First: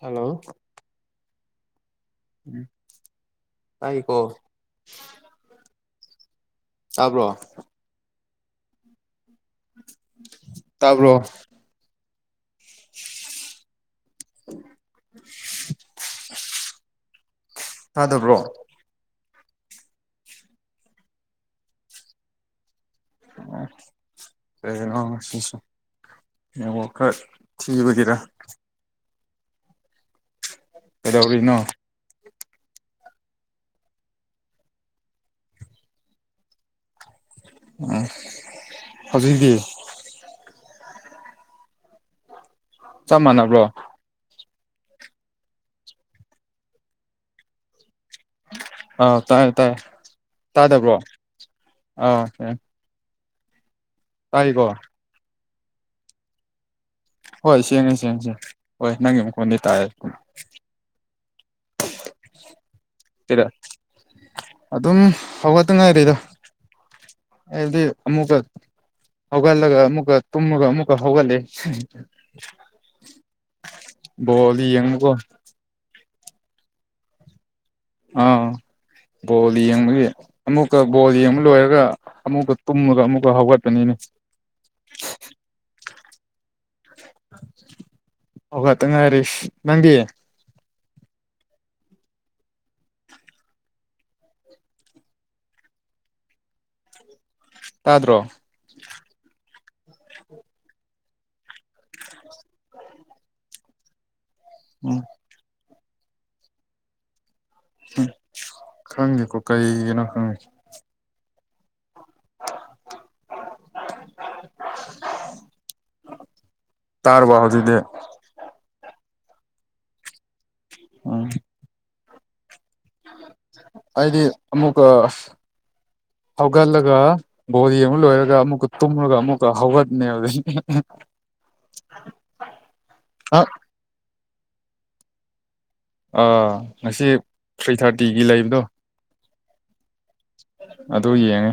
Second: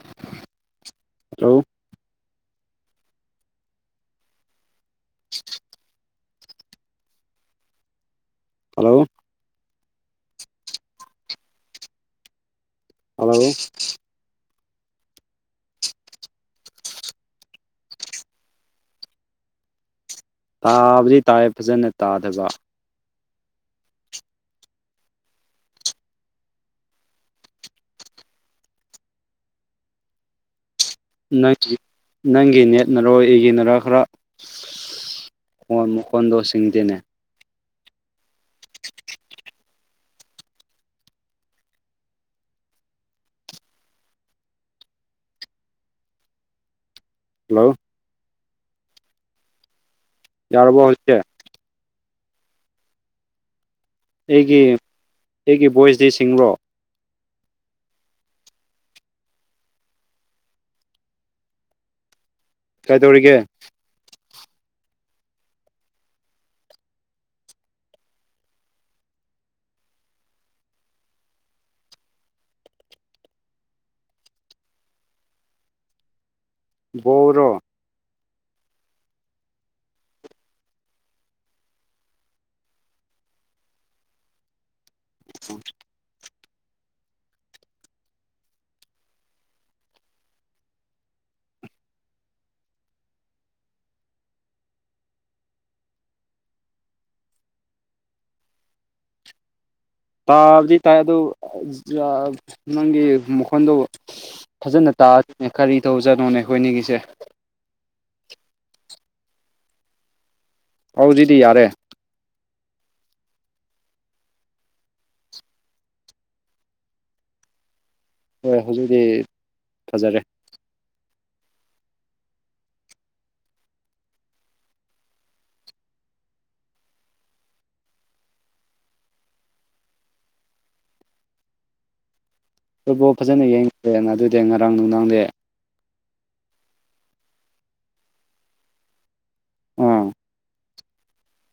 hello hello ꯎꯝ ꯇꯥꯏ ꯀꯣꯣ ꯆꯕ꯭ꯔꯣ ꯍꯜꯂꯣ ꯇꯥꯕ꯭ꯔꯣ [unintelligible] ꯍꯥꯎ [unintelligible] ꯇꯥꯗꯕ꯭ꯔꯣ ꯇꯥꯕꯨꯗꯤ ꯇꯥꯏ ꯐꯖꯅ ꯇꯥꯗꯕ ꯑꯁ ꯋꯥ ꯈ ꯊꯤꯒꯗꯔꯥ ꯅꯪ ꯀꯩꯗꯧꯔꯤꯅꯣ ꯅꯪꯒꯤꯅꯦ ꯅꯔꯣꯏ ꯏꯒꯤ ꯅꯔ ꯈꯔ ꯃꯈꯣꯟ ꯃꯈꯣꯟꯗꯣ ꯁꯤꯡꯗꯦꯅꯦ ꯎꯝ ꯍꯧꯖꯤꯛꯗꯤ ꯆꯞ ꯃꯥꯟꯅꯕ꯭ꯂꯣ ꯍꯜꯂꯣ ꯑꯥꯎ ꯇꯥꯏꯌꯦ ꯇꯥꯏꯌꯦ ꯌꯥꯔꯕꯣ ꯍꯦ ꯑ ꯍꯦ ꯑꯩꯒꯤ ꯇꯥꯏꯒꯣ ꯑꯩꯒꯤ ꯚꯣꯏꯁꯇ ꯁꯤꯡꯂꯣ ꯍꯣꯏ ꯁꯦꯡꯉ ꯁꯦꯡꯁꯦ ꯍꯣꯏ ꯅꯪꯒꯤ ꯃꯈꯣꯟꯗꯤ ꯇꯥꯏꯔꯦ ꯑꯗꯨ ꯀꯥꯏ ꯇꯧꯔꯤꯒꯦ ꯀꯩꯗ ꯑꯗꯨꯝ ꯍꯧꯒꯠꯇ ꯉꯥꯏꯔꯤꯗꯣ ꯑꯩꯗꯤ ꯑꯃꯨꯛꯀ ꯍꯒꯜꯂꯗꯒ ꯃꯛ ꯇꯒ ꯃꯀ ꯍꯒꯜꯂꯤꯦ ꯕꯣꯜꯂꯤ ꯌꯦꯡꯉꯀꯣ ꯕꯧꯣꯔ ꯑ ꯕꯣꯜ ꯌꯦꯡꯕꯒꯤ ꯑꯃꯨꯛꯀ ꯕꯣꯜ ꯌꯦꯡꯕ ꯂꯣꯏꯔꯒ ꯑꯃꯨꯛꯀ ꯇꯨꯝꯃꯒ ꯑꯃꯨꯛꯀ ꯍꯧꯒꯠꯄꯅꯤꯅ [inaudible] ꯁ ꯑꯣꯈꯇ ꯉꯥꯏꯔꯤꯁ ꯅꯪꯒꯤ ꯇꯥ꯭ꯔꯣ ꯇꯥꯕꯗꯤ ꯇꯥꯏ ꯑꯗꯨ ꯅꯪꯒꯤ ꯃꯈꯣꯟꯗꯨꯣ ꯐꯖꯅ ꯎꯝ ꯇꯥꯛꯑꯅꯦ ꯀꯔꯤ ꯇꯧꯖꯥꯅꯣꯅꯦ ꯑꯩꯈꯣꯏꯅꯤꯒꯤꯁꯦ ꯎ ꯈꯪꯉꯦꯀꯣ ꯀꯩꯒꯤꯅꯣ ꯈꯪꯉꯦ ꯍꯧꯖꯤꯛꯇꯤ ꯌꯥꯔꯦ [inaudible] ꯇꯥꯔ ꯋꯥꯍꯗꯤꯗ ꯍꯣꯏ ꯍꯧꯖꯤꯛꯇꯤ ꯐꯖꯔꯦ ꯎꯝ ꯑꯩꯗꯤ ꯑꯃꯨꯀ ꯍꯧꯒꯠꯂꯒ ꯕꯣꯔꯤ ꯑꯃꯛ ꯂꯣꯏꯔꯒ ꯑꯃꯨꯛꯀ ꯇꯨꯝꯃꯒ ꯑꯃꯨꯛꯀ ꯍꯧꯒꯠꯅꯦꯕꯗꯤ ꯑ ꯑꯗꯨꯠꯐꯣ ꯐꯖꯅ ꯌꯦꯡꯈ꯭ꯔꯦꯅ ꯑꯗꯨꯗꯤ ꯉꯔꯥꯡ ꯅꯨꯡꯗꯥꯡꯗꯤ ꯑꯥ ꯉꯁꯤ ꯊ꯭ꯔꯤ ꯊꯥꯔꯇꯤꯒꯤ ꯂꯩꯕꯗꯣ ꯎꯝ ꯑꯗꯨ ꯌꯦꯡꯉꯦ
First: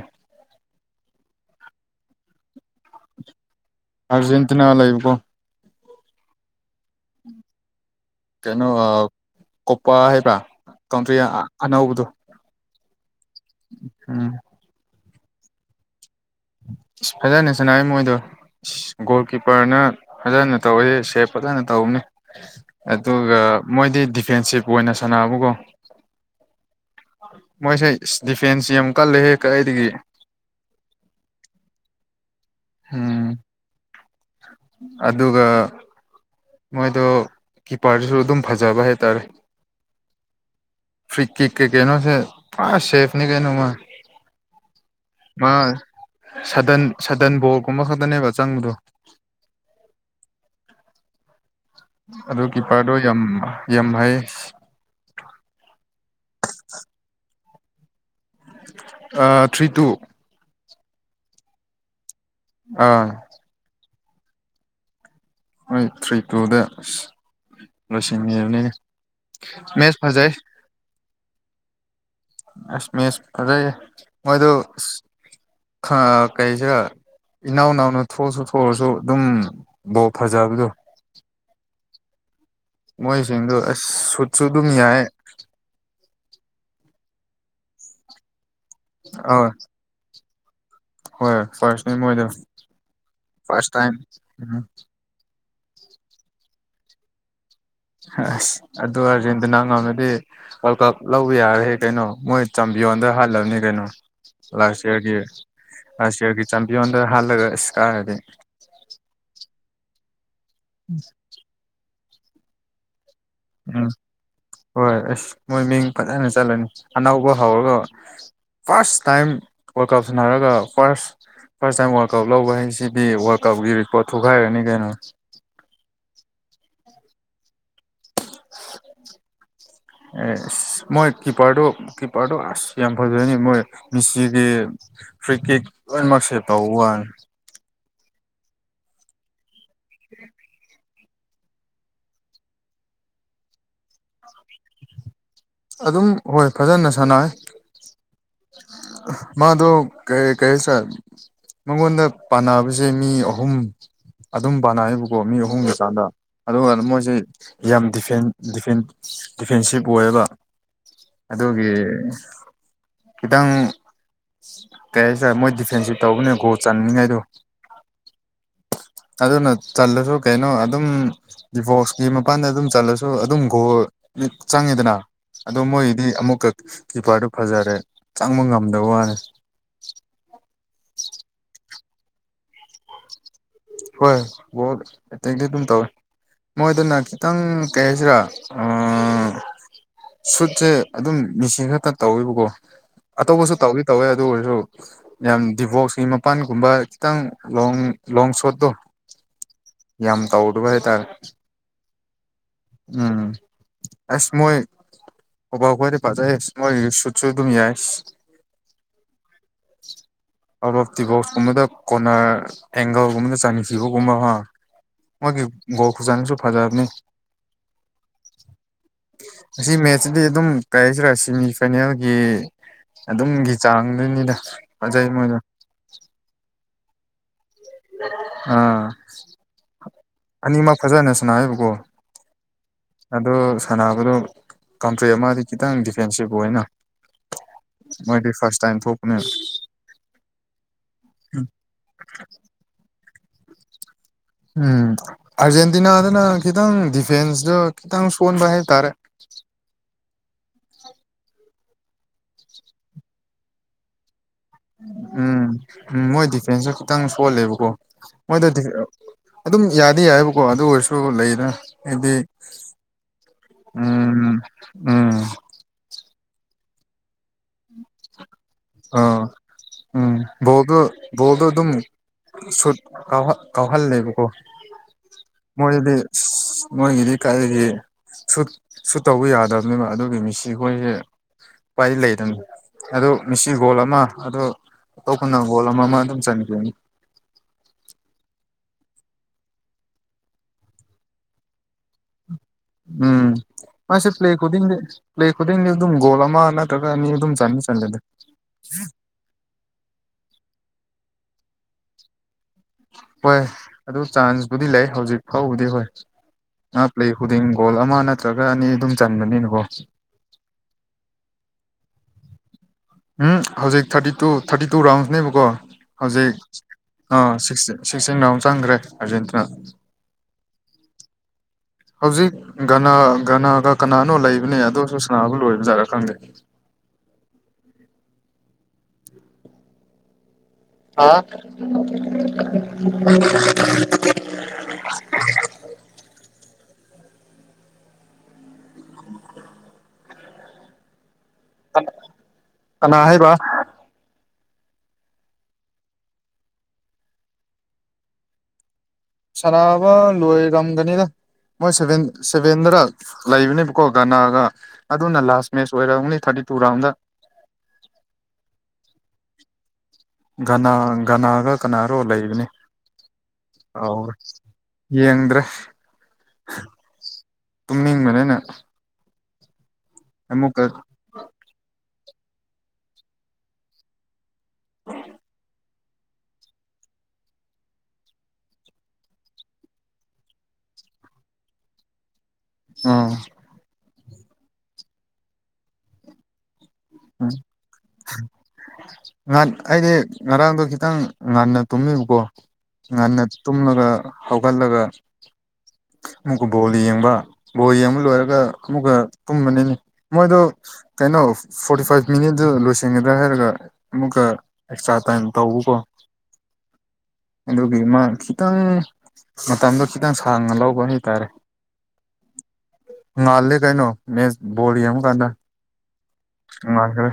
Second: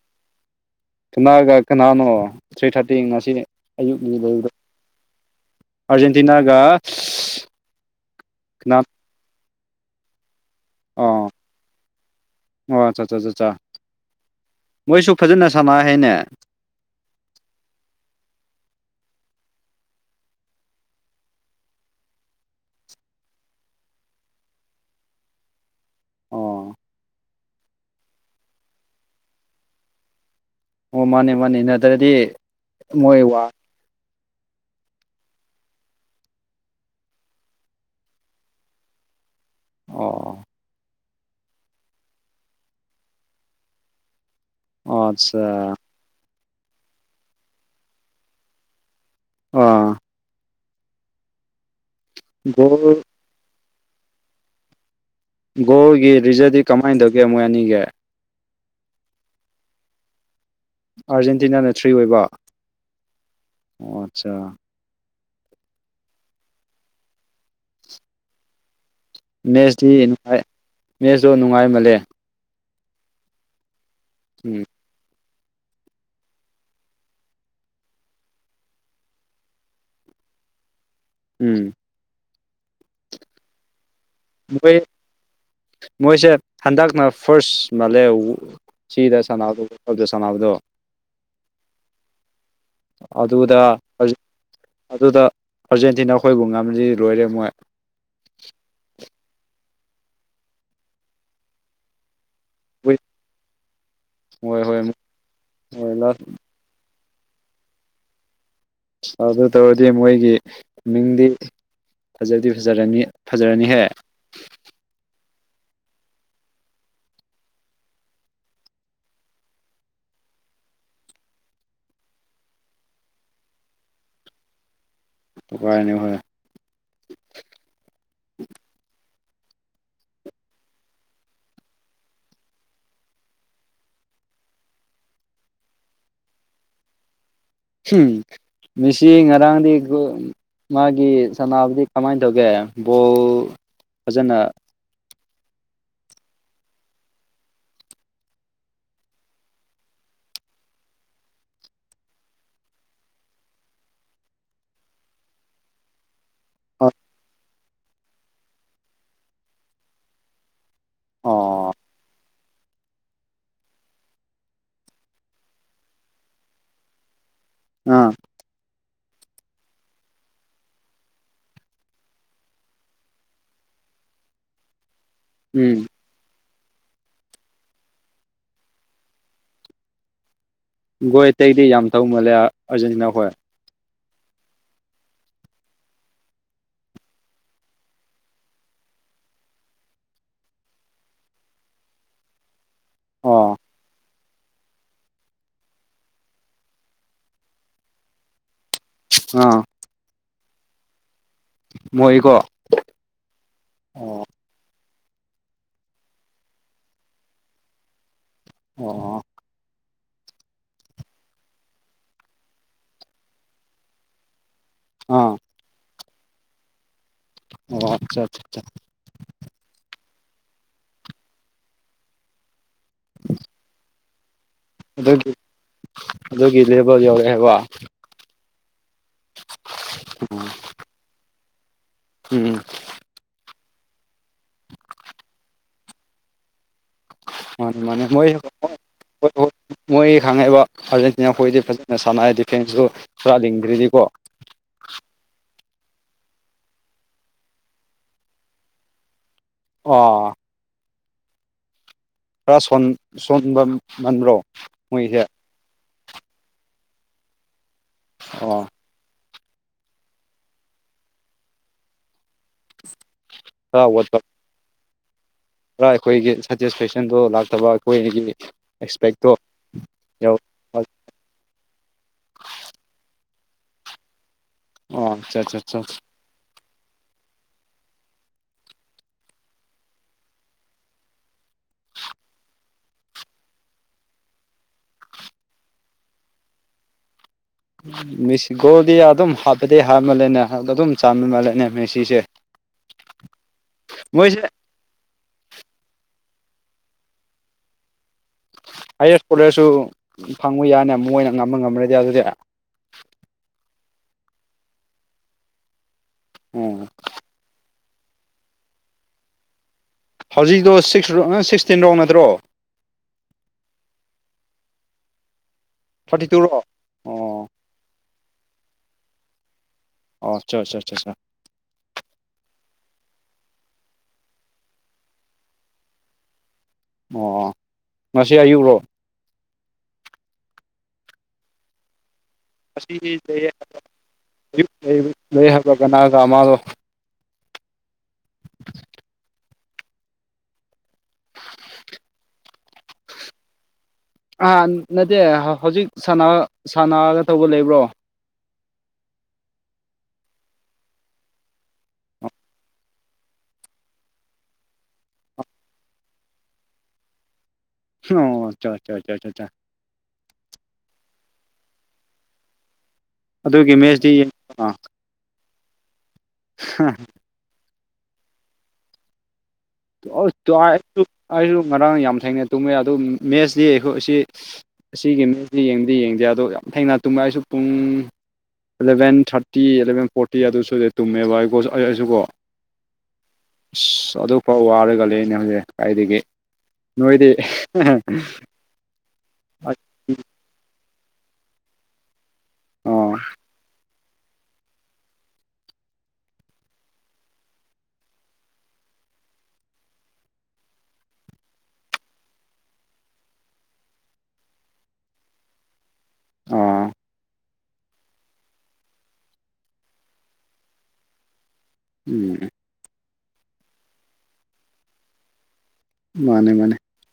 ꯀꯅꯥꯒ ꯀꯅꯥꯅꯣ ꯊ꯭ꯔꯤ ꯊꯥꯔꯇꯤ ꯉꯁꯤ ꯑꯔꯖꯦꯟꯇꯤꯅꯥ ꯋꯥ ꯏꯕꯀꯣ ꯑꯔꯖꯦꯟꯇꯅꯥꯒ ꯀꯩꯅꯣ ꯀꯣꯄ ꯍꯥꯏꯕ꯭ꯔꯥ ꯀꯇ꯭ꯔꯤ ꯑꯣ ꯑꯅꯧꯕꯗꯣ ꯑꯣ ꯆꯥ ꯑꯝ ꯃꯣꯏꯁꯨ ꯐꯖꯅ ꯁꯝꯃꯛ ꯍꯥꯏꯦꯅꯦ ꯐꯖꯅꯦ ꯁꯅꯏ ꯃꯣꯏꯗ ꯒꯣꯜ ꯀꯤꯞꯄꯔꯅ ꯐꯖꯅ ꯇꯧꯋ ꯁꯦꯞ ꯐꯖꯅ ꯇꯧꯅꯦ ꯑꯗꯨꯒ ꯃꯣꯏꯗꯤ ꯗꯤꯐꯦꯟꯁꯤꯞ ꯑꯣꯏꯅ ꯁꯥꯟꯅꯕꯀꯣ ꯑꯣ ꯃꯣꯏꯁꯦ ꯗꯤꯐꯦꯟꯁ ꯌꯥꯝꯨ ꯀꯜꯂꯦ ꯍꯦꯛ ꯀ ꯑꯩꯗꯒꯤ ꯑꯣ ꯃꯥꯅꯦ ꯃꯥꯅꯤ ꯅꯠꯇ꯭ꯔꯗꯤ ꯃꯣꯏ ꯎꯝ ꯋꯥ ꯑꯗꯨꯒ ꯃꯣꯏꯗꯣ ꯀꯤꯄꯔꯗꯨꯁꯨ ꯑꯗꯨꯝ ꯐꯖꯕ ꯍꯥꯏꯇꯥꯔꯦ ꯑꯣ ꯐꯤꯀꯤ ꯏꯀꯤ ꯀꯩꯩꯅꯣꯁꯦ ꯄꯨꯥ ꯁꯦꯐꯅꯤ ꯀꯦꯅ ꯃꯥ ꯑꯠꯆꯥ ꯃꯥ ꯁꯗꯟ ꯁꯗꯟ ꯕꯣꯔꯒꯨꯝꯕ ꯈꯛꯇꯅꯦꯕ ꯆꯪꯕꯗꯣ ꯑꯥ ꯑꯗꯨ ꯀꯤꯄꯔꯗꯣ ꯒꯣꯜ ꯌꯥꯝ ꯌꯥꯝ ꯍꯥꯏꯩ ꯒꯣꯒꯤ ꯔꯤꯖꯔꯗꯤ ꯀꯃꯥꯏꯅ ꯇꯧꯒꯦ ꯃꯣꯏ ꯑꯅꯤꯒ ꯊ꯭ꯔꯤ ꯇꯨ ꯑꯥꯔꯖꯦꯟꯇꯤꯅꯥꯅ ꯊ꯭ꯔꯤ ꯑꯣꯏꯕ ꯑꯥ ꯑꯣ ꯑꯆꯥ ꯑꯩꯣꯏ ꯊ꯭ꯔꯤ ꯇꯨꯗ ꯂꯁꯤꯡ ꯍꯔꯅꯤ ꯃꯦꯠꯁꯇꯤ ꯅꯨꯡꯉꯥꯏ ꯃꯦꯠꯁꯇꯣ ꯅꯨꯡꯉꯥꯏꯃꯜꯂꯦ ꯑꯁ ꯃꯤꯁ ꯑꯗꯩ ꯃꯣꯏꯗꯨ ꯎꯝ ꯍꯥ ꯀꯩꯁ ꯏꯅꯥꯎ ꯏꯅꯥꯎꯅ ꯊꯣꯛꯑꯁꯨ ꯊꯣꯛꯑꯁꯨ ꯑꯗꯨꯝ ꯕꯣ ꯐꯖꯕꯗꯣ ꯎꯝ ꯃꯍꯤꯁꯤꯡꯗꯨ ꯑꯁ ꯁꯨꯠꯁꯨ ꯑꯗꯨꯝ ꯃꯣꯏ ꯌꯥꯏ ꯃꯣꯏꯁꯦ ꯍꯟꯗꯛꯅ ꯐꯥꯔꯁ ꯃꯥꯂꯦ ꯁꯤꯗ ꯑ ꯁꯗꯣꯗꯣ ꯁꯅꯕꯗꯣ ꯍꯣꯏ ꯍꯣꯏ ꯐꯥꯔꯁ ꯃꯣꯏꯗ ꯐꯥꯔꯁ ꯑꯗꯨꯗ ꯇ ꯎꯝ ꯑꯗꯨꯗ ꯑꯥꯔꯖꯦꯟꯇꯤꯅꯥ ꯑꯩꯈꯣꯏꯕꯨ ꯉꯝꯁꯤ ꯂꯣꯏꯔꯦ ꯃꯣꯏ ꯑꯁ ꯑꯗꯨ ꯑꯥꯔꯖꯦꯟꯇꯤꯅꯥ ꯉꯅꯗꯤ ꯋꯥꯔꯜ ꯀꯞ ꯂꯧꯕ ꯌꯥꯔꯍꯦ ꯀꯩꯅꯣ ꯃꯣꯏ ꯆꯝꯕꯤꯌꯣꯟꯗ ꯍꯜꯂꯕꯅꯤ ꯀꯩꯅꯣ ꯍꯣꯏ ꯍꯣꯏ ꯂꯥꯁ ꯏꯌꯥꯔꯒꯤ ꯂꯥꯁ ꯏꯌꯥꯔꯒꯤ ꯆꯝꯕꯤꯌꯣꯟ ꯍꯜꯂꯒꯁ ꯀꯥꯏꯗꯤ ꯑꯗꯨ ꯇꯧꯔꯗꯤ ꯃꯣꯏꯒꯤ ꯃꯤꯡꯗꯤ ꯐꯖꯗꯤ ꯐꯖꯔꯅꯤ ꯐꯖꯔꯅꯤꯍꯦ ꯎꯝ ꯍꯣꯏ ꯑꯁ ꯃꯣꯏ ꯃꯤꯡ ꯐꯖꯅ ꯆꯠꯂꯅꯤ ꯑꯅꯧꯕ ꯍꯧꯔꯒ ꯐꯥꯔꯁ ꯇꯥꯏꯝ ꯋꯥꯔꯜ ꯀꯞ ꯁꯥꯟꯅꯔꯒ ꯐꯥꯔꯁ ꯐꯥꯔꯁ ꯇꯥꯏꯝ ꯋꯥꯔꯜꯀꯞ ꯂꯧꯕ ꯍꯥꯏ ꯁꯤꯗꯤ ꯋꯥꯔꯜ ꯀꯞꯀꯤ ꯔꯤꯄꯣꯔꯠ ꯊꯨꯈꯥꯏꯔꯅꯤ ꯀꯩꯅꯣ ꯇ ꯀꯥꯏꯅꯤ ꯍ [unintelligible] [inaudible] ꯑꯦ ꯑꯁ ꯃꯣꯏ ꯀꯤꯄꯔꯗꯣ ꯀꯤꯄꯔꯗꯣ ꯑꯁ ꯌꯥꯝ ꯐꯖꯅꯤ ꯃꯣꯏ ꯃꯤꯁꯤꯒꯤ ꯀ꯭ꯔꯤꯀꯦꯠ ꯂꯣꯏꯅꯃꯛꯁꯦ ꯇꯧꯕ ꯋꯥꯅꯤ ꯎ ꯃꯤꯁꯤ ꯉꯔꯥꯡꯗꯤ ꯃꯥꯒꯤ ꯒꯤ ꯁꯅꯥꯕꯨꯗꯤ ꯀꯃꯥꯏꯅ ꯇꯧꯒꯦ ꯕꯣꯜ ꯐꯖꯅ ꯑꯗꯨꯝ ꯍꯣꯏ ꯐꯖꯅ ꯁꯥꯟꯅ ꯃꯥꯗꯨ ꯀ ꯀꯩꯁ ꯃꯉꯣꯟꯗ ꯄꯥꯟꯅꯕꯁꯦ ꯃꯤ ꯑꯍꯨꯝ ꯑꯗꯨꯝ ꯄꯥꯟꯅꯑꯕꯀꯣ ꯃꯤ ꯑꯍꯨꯝ ꯂꯩꯀꯥꯟꯗ ꯑꯗꯨꯒ ꯑꯣ ꯃꯣꯏꯁꯦ ꯌꯥꯝ ꯗꯤꯐꯦꯟꯁꯤꯞ ꯑꯣꯏꯌꯦꯕ ꯑꯗꯨꯒꯦ ꯑꯥ ꯈꯤꯇꯪ ꯀꯩ ꯍꯥꯏꯁꯔꯦ ꯃꯣꯏ ꯗꯤꯐꯦꯟꯁꯤꯞ ꯇꯧꯕꯅꯦ ꯒꯣꯜ ꯆꯟꯅꯤꯡꯉꯥꯏꯗꯣ ꯑꯥ [unintelligible] [inaudible] ꯑꯗꯨꯅ ꯆꯜꯂꯁꯨ ꯀꯩꯅꯣ ꯑꯗꯨꯝ ꯗꯤꯕꯣꯔꯁꯀꯤ ꯃꯄꯥꯟꯗ ꯑꯗꯨꯝ ꯆꯜꯂꯁꯨ ꯑꯗꯨꯝ ꯒꯣ ꯆꯪꯉꯤꯗꯅ ꯑꯗꯣ ꯎꯝ ꯃꯣꯏꯗꯤ ꯑꯃꯨꯛꯀ ꯆꯤꯄꯔꯗꯨ ꯐꯖꯔꯦ ꯆꯪꯕ ꯉꯝꯗꯕ ꯋꯥꯅꯤ ꯒꯣꯏ ꯑꯇꯩꯗꯤ ꯌꯥꯝ ꯊꯧ ꯃꯥꯜꯂꯦ ꯑꯥꯔꯖꯦꯟꯇꯤꯅꯥ ꯍꯣꯏ ꯍꯣꯏ ꯕꯣ ꯑꯇꯩꯇꯩꯗꯤ ꯑꯗꯨꯝ ꯇꯧꯋꯦ ꯃꯣꯏꯗꯅ ꯈꯤꯇꯪ ꯀꯩ ꯍꯥꯏꯁꯤꯔꯥ ꯁꯨꯠꯁꯦ ꯑꯗꯨꯝ ꯃꯤꯁꯤ ꯈꯛꯇ ꯇꯧꯋꯕꯀꯣ ꯑꯣ ꯑꯇꯣꯞꯄꯁꯨ ꯇꯧꯋꯤ ꯇꯧꯋꯦ ꯑꯗꯨ ꯑꯣꯏꯔꯁꯨ ꯌꯥꯝ ꯗꯤꯕꯣꯔꯁꯀꯤ ꯃꯄꯥꯟꯒꯨꯝꯕ ꯈꯤꯇꯪ ꯂ ꯂꯣꯡ ꯁꯠꯗꯣ ꯑꯥ ꯇꯥꯎꯗꯨ ꯥꯏ ꯇꯥ ꯃꯣꯏꯀꯣ ꯎꯝ ꯑꯣ ꯑꯦꯁ ꯃꯣꯏ ꯍꯣꯕ ꯍ ꯄꯖꯥꯏ ꯃꯣꯏ ꯆꯠ ꯁ ꯑꯗꯨꯃꯤ ꯌꯦ ꯌꯥꯏꯁ ꯑꯣ ꯑꯥꯎꯠ ꯑꯣꯐ ꯗꯤꯕꯣꯛꯁꯀꯨꯝꯕꯗ ꯀꯣꯅꯔ ꯑꯦꯡꯒꯜꯒꯨꯝꯕꯗ ꯆꯥꯈꯤꯕꯒꯨꯝꯕ ꯑꯃ ꯑꯥ ꯃꯒꯤ ꯥꯎ ꯐꯨꯖꯥꯅꯤꯁꯨ ꯐꯥꯖꯥꯔꯅꯤ ꯑꯣ ꯑꯠꯆꯥ ꯑ ꯁꯤꯗꯤ ꯑꯗꯨꯝ ꯀꯔꯤꯁꯤꯔꯥ ꯁꯤꯦꯃꯤꯐꯥꯏꯅꯦꯜꯒꯤ ꯑꯗꯨꯝꯒꯤ ꯆꯥꯡꯗꯨꯅꯤꯗ ꯐꯖꯩ ꯑꯗꯨꯒꯤ ꯃꯣꯏꯗꯣ ꯑꯗꯨꯒꯤ ꯂꯦꯕꯔ ꯌꯧꯔꯛꯑꯦꯕ ꯑꯥ ꯑꯅꯤꯃꯛ ꯐꯖꯅꯦ ꯁꯅ ꯍꯥꯏꯕꯀꯣ ꯎꯝ ꯑꯗꯣ ꯁꯥꯟꯅꯕꯗꯣ ꯀꯟꯇ꯭ꯔꯤ ꯑꯃꯗꯤ ꯈꯤꯇꯪ ꯗꯤꯐꯦꯟꯁꯤꯞ ꯑꯣꯏꯅ ꯃꯥꯅꯤ ꯃꯥꯅꯤ ꯃꯣꯏ ꯃꯣꯏꯗꯤ ꯐꯥꯔꯁ ꯇꯥꯏꯝ ꯊꯣꯛꯄꯅꯦ ꯃꯣꯏ ꯈꯪꯉꯛꯏꯕ ꯍꯧꯖꯤ ꯑꯩꯈꯣꯏꯗꯤ ꯐꯖꯅ ꯁꯥꯟꯅꯩ ꯗꯤꯐꯦꯟꯁꯇꯨ ꯁꯔꯥ ꯂꯤꯡꯗ꯭ꯔꯤꯗꯤꯀꯣ ꯎꯝ ꯑꯔꯖꯦꯟ ꯗꯤꯅꯥꯗꯅ ꯈꯤꯇꯪ ꯗꯤꯐꯦꯟꯁꯇ ꯈꯤꯇꯪ ꯁꯣꯟꯕ ꯍꯥꯏꯇꯥꯔꯦ ꯑ ꯈꯔ ꯁꯣꯟꯕ ꯃꯥꯟꯕ꯭ꯔꯣ ꯎꯝ ꯎꯝ ꯃꯣꯏ ꯗꯤꯐꯦꯟꯁꯁꯨ ꯈꯤꯇꯪ ꯁꯣꯜꯂꯦꯕꯀꯣ ꯃꯣꯏꯗ ꯑꯣ ꯑꯗꯨꯝ ꯌꯥꯗꯤꯦ ꯌꯥꯏꯕꯀꯣ ꯑꯗꯨ ꯑꯣꯏꯔꯁꯨ ꯂꯩꯗ ꯍꯥꯏꯗꯤ ꯎꯝ ꯎꯝ ꯄꯨꯔ ꯑꯩꯈꯣꯏꯒꯤ ꯁꯦꯇꯤꯁꯐꯦꯛꯁꯟꯗꯣ ꯂꯥꯛꯇꯕ ꯑꯩꯈꯣꯏꯒꯤ ꯑꯥ ꯑꯦꯛꯁꯄꯦꯛꯇꯣ ꯎꯝ ꯌꯧ ꯕꯣꯜꯗꯣ ꯑꯣ ꯕꯣꯜꯗꯣ ꯑꯗꯨꯝ ꯁꯨꯠ ꯀꯥꯎꯍꯜꯂꯦꯕꯀꯣ ꯑꯣ ꯑꯆꯥ ꯑꯆꯥ ꯑ ꯃꯣꯏꯗꯤ ꯃꯣꯏꯒꯤꯗꯤ ꯀꯔꯤꯒꯤ ꯁꯨ ꯁꯨꯠ ꯇꯧꯕ ꯌꯥꯗꯕꯅꯦꯕ ꯑꯗꯨꯒꯤ ꯃꯤꯁꯤ ꯑꯩꯈꯣꯏꯁꯦ ꯄꯏꯗꯤ ꯂꯩꯗꯅꯤ ꯑꯗꯨ ꯃꯤꯁꯤ ꯒꯣꯜ ꯑꯃ ꯑꯣ ꯇꯣꯈꯅꯪꯒꯣꯂ ꯑꯃ ꯃꯥ ꯑꯗꯨꯝ ꯆꯪ ꯦꯁꯤ ꯒꯣꯜꯗꯤ ꯑꯗꯨꯝ ꯍꯥꯞꯄꯗꯤ ꯍꯥꯞ ꯃꯥꯜꯂꯦꯅꯦ ꯑꯗꯨꯝ ꯆꯥꯟ ꯃꯥꯜꯂꯦꯅꯦ ꯃꯦꯁꯤꯁꯦ ꯎꯝ ꯃꯁꯦ ꯄ꯭ꯂꯦ ꯃꯣꯏꯁꯦ ꯈꯨꯗꯤꯦ ꯄ꯭ꯂꯦ ꯈꯨꯗꯤꯡꯗꯤ ꯑꯗꯨꯝ ꯒꯣꯜ ꯑꯃ ꯅꯠꯇ꯭ꯔꯒ ꯑꯅꯤ ꯑꯗꯨꯝ ꯆꯅꯤ ꯆꯜꯂꯗ ꯍꯔꯦꯄꯣꯠꯂꯁꯨ ꯐꯪꯉꯨ ꯌꯥꯅꯤ ꯃꯣꯏꯅ ꯉꯝꯕ ꯉꯝꯃꯨꯔꯗꯤ ꯑꯗꯨꯗꯤ ꯍꯣꯏ ꯑꯗꯨ ꯆꯥꯟꯁꯄꯨꯗꯤ ꯂꯩ ꯍꯧꯖꯤꯛ ꯐꯥꯎꯕꯗꯤ ꯍꯣꯏ ꯉ ꯎꯝ ꯄ꯭ꯂꯦ ꯈꯨꯗꯤꯡ ꯒꯣꯜ ꯑꯃ ꯅꯠꯇ꯭ꯔꯒ ꯑꯅꯤ ꯑꯗꯨꯝ ꯆꯟꯕꯅꯤꯅꯀꯣ ꯨꯇ꯭ꯔꯣ ꯎꯝ ꯍꯧꯖꯤꯛ ꯊꯥꯔꯇꯤ ꯇꯨ ꯊꯥꯔꯇꯤ ꯇꯨ ꯔꯥꯎꯟꯁꯅꯦꯕꯀꯣ ꯊꯥꯔꯇꯤ ꯍꯧꯖꯤꯛ ꯇꯨꯔꯣ ꯑꯥ ꯑꯣ ꯁꯤ ꯁꯤꯛꯁꯇꯤꯟ ꯔꯥꯎꯝ ꯆꯪꯈ꯭ꯔꯦ ꯑꯥꯔꯖꯦꯟꯇꯤꯅꯥ ꯑꯣ ꯑꯠꯆꯥ ꯑꯠꯆꯥ ꯑꯠꯆꯥ ꯑꯠꯆꯥ ꯍꯧꯖꯤꯛ ꯅ ꯒꯅꯥꯒ ꯀꯅꯥꯅꯣ ꯂꯩꯕꯅꯦ ꯑꯗꯨꯁꯨ ꯁꯅꯥꯕ ꯂꯣꯏꯕꯖꯥꯠꯔ ꯈꯪꯗꯦ ꯑꯣ ꯉꯁꯤ ꯑꯌꯨꯛꯂꯣ ꯑ ꯑꯁꯤꯗꯤ ꯂꯩ ꯍꯥꯏꯕ ꯍꯥꯏꯕ ꯀꯅꯥꯗꯃꯗꯣ ꯀꯅꯥ ꯍꯥꯏꯕ ꯑ ꯅꯠꯇꯦ ꯍꯧꯖꯤꯛ ꯁꯥꯟꯅꯔꯒ ꯇꯧꯕ ꯂꯩꯕ꯭ꯔꯣ ꯁꯅꯥꯕ ꯂꯣꯏꯔꯝꯒꯅꯤꯗ ꯃꯣꯏ ꯁꯚꯦꯟ ꯁꯚꯦꯟꯗꯔ ꯂꯩꯕꯅꯦꯕꯀꯣ ꯒꯅꯥꯒ ꯑꯗꯨꯅ ꯂꯥꯁ ꯃꯦꯠꯆ ꯑꯣꯏꯔꯦ ꯑꯣꯡꯂꯤ ꯊꯥꯔꯇꯤ ꯄꯨꯔ ꯑ ꯑꯣ ꯆ ꯒꯅꯥ ꯒꯅꯥꯒ ꯀꯅꯥꯔꯣ ꯂꯩꯕꯅꯤ ꯑꯗꯨꯒꯤ ꯑ ꯃꯦꯠꯁꯇꯤ ꯌꯦꯡꯗ꯭ꯔꯦ ꯍꯝ ꯇꯨꯝꯅꯤꯡꯕꯅꯦ ꯑꯩꯅ ꯑꯩꯁꯨ ꯉꯔꯥꯡ ꯌꯥꯝ ꯊꯦꯡꯅꯩ ꯇꯨꯝꯃꯦ ꯑꯗꯨ ꯃꯦꯠꯁꯇꯤ ꯑꯩꯈꯣꯏ ꯑꯁꯤ ꯑꯁꯤꯒꯤ ꯃꯤꯁꯤ ꯌꯦꯡꯗꯤ ꯌꯦꯡꯗꯦ ꯑꯗꯣ ꯌꯥꯝ ꯊꯦꯡꯅ ꯇꯨꯝꯃꯛ ꯑꯩꯁꯨ ꯄꯨꯡ ꯑꯦꯂꯚꯦꯟ ꯊꯥꯔꯇꯤ ꯑꯦꯂꯚꯦꯟ ꯐꯣꯔꯇꯤ ꯑꯗꯨꯁꯨ ꯑꯗꯨ ꯇꯨꯝꯃꯦꯕ ꯑꯩꯣ ꯑꯩ ꯑꯩꯁꯨꯀꯣ ꯑꯝ ꯑꯁ ꯑꯗꯨꯐꯥꯎ ꯋꯥꯔꯒ ꯂꯩ ꯑꯅꯦ ꯍꯧꯖꯤꯛ ꯀꯥꯏꯗꯒꯤ ꯎꯝ ꯅꯣꯏꯗꯤ ꯉꯥꯟ ꯑꯩꯗꯤ ꯉꯔꯥꯡꯗꯈꯤ ꯈꯤꯇꯪ ꯉꯟꯅ ꯇꯨꯝꯃꯤꯕꯀꯣ ꯑꯣ ꯉꯟꯅ ꯇꯨꯝꯂꯒ ꯍꯧꯒꯠꯂꯒ ꯑꯃꯨꯛꯀ ꯕꯣꯜ ꯌꯦꯡꯕ ꯕꯣꯜ ꯌꯦꯡꯕ ꯂꯣꯏꯔꯒ ꯑꯃꯨꯛꯀ ꯇꯨꯝꯕꯅꯤꯅꯤ ꯃꯣꯏꯗꯣ ꯀꯩꯅꯩꯅꯣ ꯐꯣꯔꯇꯤ ꯐꯥꯏꯚ ꯃꯤꯅꯤꯠꯗꯨ ꯂꯣꯏꯁꯟꯒꯗ꯭ꯔꯥ ꯍꯥꯏꯔꯒ ꯑꯃꯨꯛꯀ ꯑꯦꯛꯁꯇ꯭ꯔꯥ ꯇꯥꯏꯝ ꯇꯧꯕꯀꯣ ꯑ ꯑꯗꯨꯒꯤ ꯃꯥ ꯈꯤꯇꯪ ꯃꯇꯝꯗꯣ ꯈꯤꯇꯪ ꯁꯥꯡꯅ ꯂꯧꯕ ꯍꯥꯏꯇꯥꯔꯦ ꯎꯝ ꯉꯜꯂꯤ ꯀꯩꯅꯩ ꯃꯦꯁ ꯕꯣꯜ ꯌꯦꯡꯕꯀꯥꯟꯗꯥ ꯃꯥꯅꯦ ꯃꯥꯅꯦ ꯅꯣꯡꯉꯥꯜꯈ꯭ꯔ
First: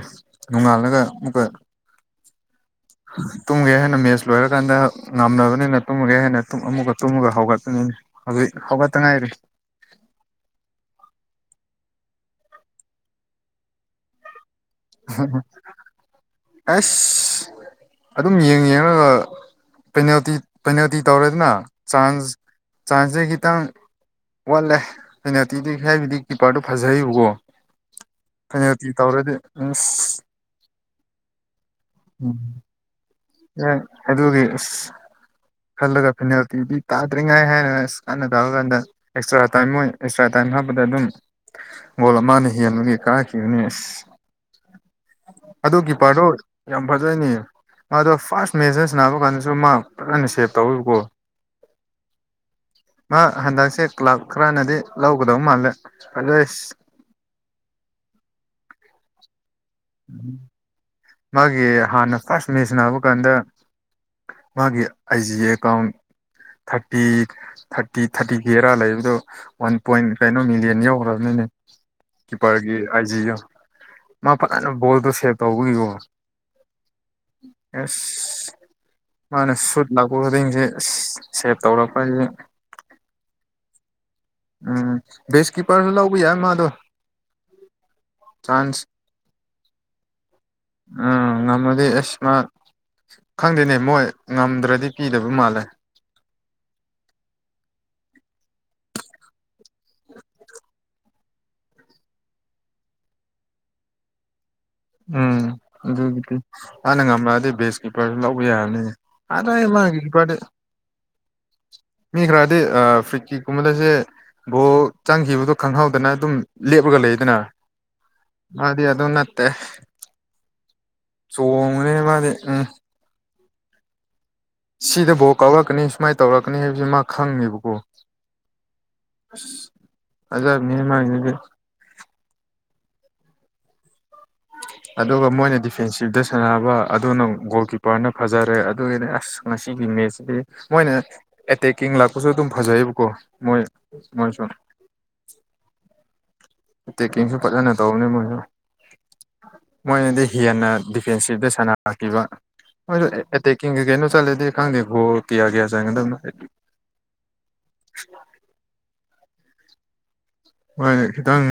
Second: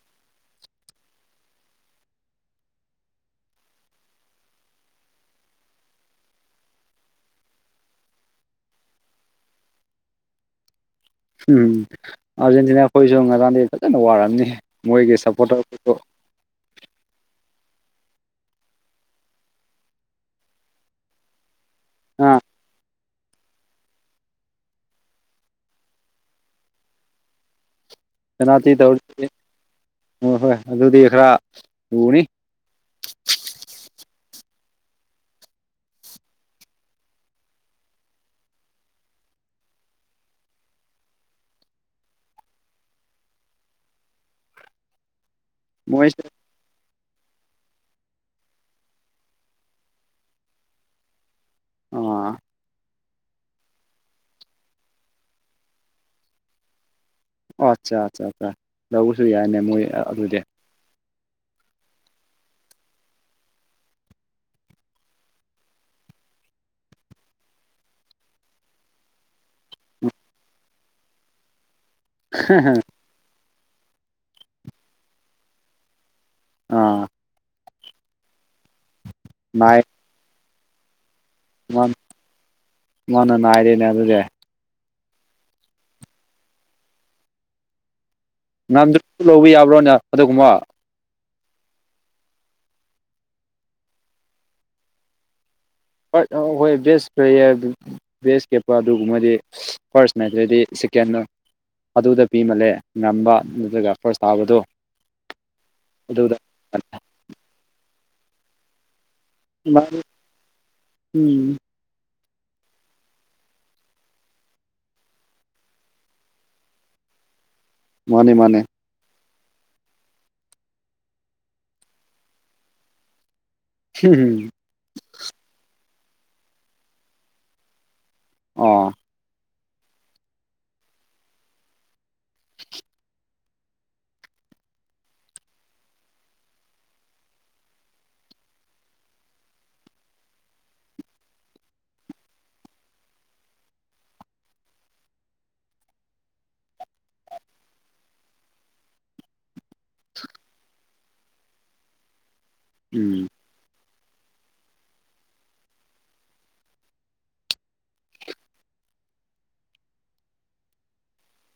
ꯅꯣꯡꯉꯥꯜꯂꯒ ꯑꯃꯨꯛꯀ ꯇꯨꯝꯒꯦ ꯍꯥꯏꯅ ꯃꯦꯠꯆ ꯂꯣꯏꯔꯀꯥꯟꯗ ꯉꯝꯅꯕꯅꯤꯅ ꯇꯨꯝꯃꯒꯦ ꯍꯥꯏꯅ ꯑꯃꯨꯛꯒ ꯇꯨꯝꯃꯒ ꯍꯧꯒꯠꯄꯅꯤꯅ ꯍꯧꯖꯤꯛ ꯍꯧꯠꯇꯉꯥꯏꯔꯤ ꯎꯝ ꯑꯥꯔꯖꯦꯟꯇꯤꯅꯥ ꯑꯩꯈꯣꯏꯁꯨ ꯉꯔꯥꯟꯗꯤ ꯐꯖꯅ ꯋꯥꯔꯝꯅꯤ ꯃꯣꯏꯒꯤ ꯁꯥꯄꯣꯔꯇꯔꯗꯣ ꯑꯁ ꯑꯗꯨꯝ ꯌꯦꯡ ꯌꯦꯡꯉꯒ ꯄꯦꯅꯥꯜꯇꯤ ꯄꯦꯅꯥꯜꯇꯤ ꯇꯧꯔꯦꯗꯅ ꯑ ꯆꯥꯟꯖ ꯆꯥꯟꯁꯁꯦ ꯈꯤꯇꯪ ꯋꯥꯠꯂꯦ ꯄꯦꯅꯥꯜꯇꯤꯗꯨ ꯍꯥꯏꯕꯗꯤ ꯀꯤꯞꯄꯔꯗꯨ ꯐꯖꯩꯕꯀꯣ ꯄꯦꯅꯥꯢꯜꯇꯤ ꯇꯧꯔꯗꯤ ꯑꯁ ꯍꯣꯏ ꯍꯣꯏ ꯑꯗꯨꯗꯤ ꯈꯔ ꯂꯨꯅꯤ ꯎꯝ ꯑꯗꯨꯒꯤ ꯈꯜꯂꯒ ꯐꯦꯅꯥꯜꯇꯤꯗꯤ ꯇꯥꯗ꯭ꯔꯤꯉꯥꯏ ꯍꯥꯏꯅ ꯑꯁ ꯀꯥꯟꯅ ꯇꯥꯕ ꯀꯥꯟꯗ ꯑꯦꯛꯁꯇ꯭ꯔꯥ ꯇꯥꯏꯃꯤꯡ ꯑꯣꯢ ꯑꯦꯛꯁꯇ꯭ꯔꯥ ꯍꯥꯞꯄꯗ ꯑꯗꯨꯝ ꯒꯣꯜ ꯑꯃꯅ ꯍꯦꯟꯕꯒꯤ ꯀꯥꯈꯤꯕꯅꯦ ꯑꯁ ꯑꯗꯣ ꯃꯣꯏꯁꯦ ꯀꯤꯄꯔꯗꯣ ꯑꯗꯨꯅꯦ ꯃꯥꯗꯣ ꯐꯥꯔꯁ ꯃꯦꯖꯔꯁ ꯅꯥꯕ ꯀꯥꯟꯗꯁꯨ ꯃꯥ ꯐꯖꯅ ꯁꯦꯞ ꯇꯧꯋꯤꯕꯀꯣ ꯑ ꯃꯥ ꯍꯟꯗꯛꯁꯦ ꯀ꯭ꯂꯕ ꯈꯔꯅꯗꯤ ꯂꯧꯒꯗꯧ ꯃꯥꯜꯂꯦ ꯑꯗꯣꯏꯁ ꯑꯣ ꯑꯠꯆꯥ ꯑꯠꯆꯥ ꯑ ꯂꯧꯕꯁꯨ ꯌꯥꯏꯅꯦ ꯃꯣꯏ ꯑꯗꯨꯗꯤ ꯃꯥꯒꯤ ꯍꯥꯟꯅ ꯐꯥꯔꯁ ꯃꯦꯁ ꯁꯅꯥꯕ ꯀꯥꯟꯗ ꯃꯥꯒꯤ I G account thirty thirty ꯊꯥꯔꯇꯤꯒꯤꯔꯥ ꯂꯩꯕꯗꯣ ꯋꯥꯟ ꯄꯣꯏꯟ ꯀꯩꯅꯣ ꯃꯤꯂꯤꯌꯟ ꯌꯧꯈ꯭ꯔꯕꯅꯤꯅ ꯎ ꯀꯤꯞꯄꯔꯒꯤ ꯑꯥꯏꯖꯤꯒ ꯃꯥ ꯐꯖꯅ ꯕꯣꯜꯗꯣ ꯁꯦꯞ ꯇꯧꯕꯒꯤꯀꯣ ꯑ ꯑꯦꯁ ꯃꯥꯅꯦ ꯅꯥꯏ ꯁꯨꯠ ꯂꯥꯛꯄ ꯈꯨꯗꯤꯡꯁꯤ ꯁꯦꯚ ꯇꯧꯔꯛꯄꯒꯤ ꯃꯥꯅ ꯅꯥꯏꯔꯦꯅꯦ ꯑꯗꯨꯗꯤ ꯎꯝ ꯕꯦꯁꯀꯤꯞꯄꯔ ꯂꯧꯕ ꯌꯥꯏ ꯃꯥꯗꯣ ꯆꯥꯟꯁ ꯉꯝꯗꯨ ꯂꯧꯕ ꯌꯥꯕ꯭ꯔꯣꯅꯦ ꯑꯗꯨꯒꯨꯝꯕ ꯎꯝ ꯉꯝꯃꯗꯤ ꯑꯦꯁ ꯃ ꯈꯪꯗꯦꯅꯦ ꯃꯣꯏ ꯉꯝꯗ꯭ꯔꯗꯤ ꯄꯤꯗꯕ ꯃꯥꯜꯂꯦ ꯍꯣꯏ ꯕꯦꯁ ꯄ꯭ꯂꯦꯌꯔ ꯕꯦꯁ ꯀꯦꯄꯔ ꯑꯗꯨꯒꯨꯝꯕꯗꯤ ꯐꯥꯔꯁ ꯃꯅꯥꯠꯇꯗꯤ ꯆꯤꯀꯦꯟ ꯑꯗꯨꯗ ꯄꯤꯃꯜꯂꯦ ꯉꯝꯕ ꯑꯗꯨꯒ ꯐꯥꯔꯁ ꯊꯥꯕꯗꯣ ꯎꯝ ꯑꯗꯨꯒꯤꯗꯤ ꯍꯥꯟꯅ ꯉꯝꯃꯛꯑꯗꯤ ꯕꯦꯁꯀꯤꯞꯄꯔꯁꯨ ꯂꯧꯕ ꯌꯥꯔꯅꯤ ꯑꯔ ꯃꯥꯅꯤ ꯃꯥꯒ ꯀꯤꯄꯔꯗꯤ ꯎꯝ ꯃꯤ ꯈꯔꯗꯤ ꯑ ꯐꯨꯔꯤꯠꯀꯤ ꯀꯨꯝꯕꯗꯁꯦ ꯕꯣ ꯆꯪꯈꯤꯕꯗꯣ ꯈꯪꯍꯧꯗꯅ ꯑꯗꯨꯝ ꯂꯦꯞꯂꯒ ꯂꯩꯗꯅ ꯃꯥꯅꯦ ꯃꯥꯅꯦ ꯑꯗꯨꯗꯤ ꯑꯗꯨ ꯅꯠꯇꯦ ꯆꯣꯡꯉꯣꯅꯦ ꯃꯥꯅꯦ ꯎꯝ ꯍꯝ ꯍꯨꯝ ꯀꯃꯥꯏꯅ ꯇꯧꯔꯛꯀꯅꯤ ꯍꯥꯏꯕꯁꯤ ꯃꯥ ꯈꯪꯉꯦꯕꯀꯣ ꯑ [unintelligible] ꯑꯗꯨꯒ ꯃꯣꯏꯅ ꯗꯤꯐꯦꯟꯁꯤꯞꯇ ꯁꯥꯟꯅꯕ ꯑꯗꯨꯅ ꯒꯣꯜ ꯀꯤꯞꯄꯔꯅ ꯐꯖꯔꯦ ꯑꯗꯨꯒꯤꯅꯦ ꯑꯁ ꯑꯁꯤꯒꯤ ꯃꯦꯠꯁꯤꯗꯤ ꯃꯣꯏꯅ ꯑꯦꯇꯦꯛꯀꯤꯡ ꯂꯥꯛꯄꯁꯨ ꯑꯗꯨꯝ ꯐꯖꯩꯌꯦꯕꯀꯣ ꯃꯣꯏ ꯃꯣꯏꯁꯨ [inaudible] ꯀꯁꯨ ꯄꯖ ꯅ ꯇꯅꯦ ꯃꯨ ꯃꯣꯏꯅꯗꯤ ꯍꯦꯟꯅ ꯗꯤꯐꯦꯟꯁꯤꯞꯇ ꯁꯥꯟꯅꯔꯛꯈꯤꯕ ꯃꯣꯏꯗ ꯎꯝ ꯑꯦꯇꯦꯛꯀꯤꯡꯒꯤ ꯀꯩꯅꯣ ꯆꯂꯦ ꯗꯣ ꯀꯌꯥꯒꯌꯥ ꯆꯒ ꯑꯗꯨ ꯍꯣꯏ ꯁꯤꯈꯤꯇꯪ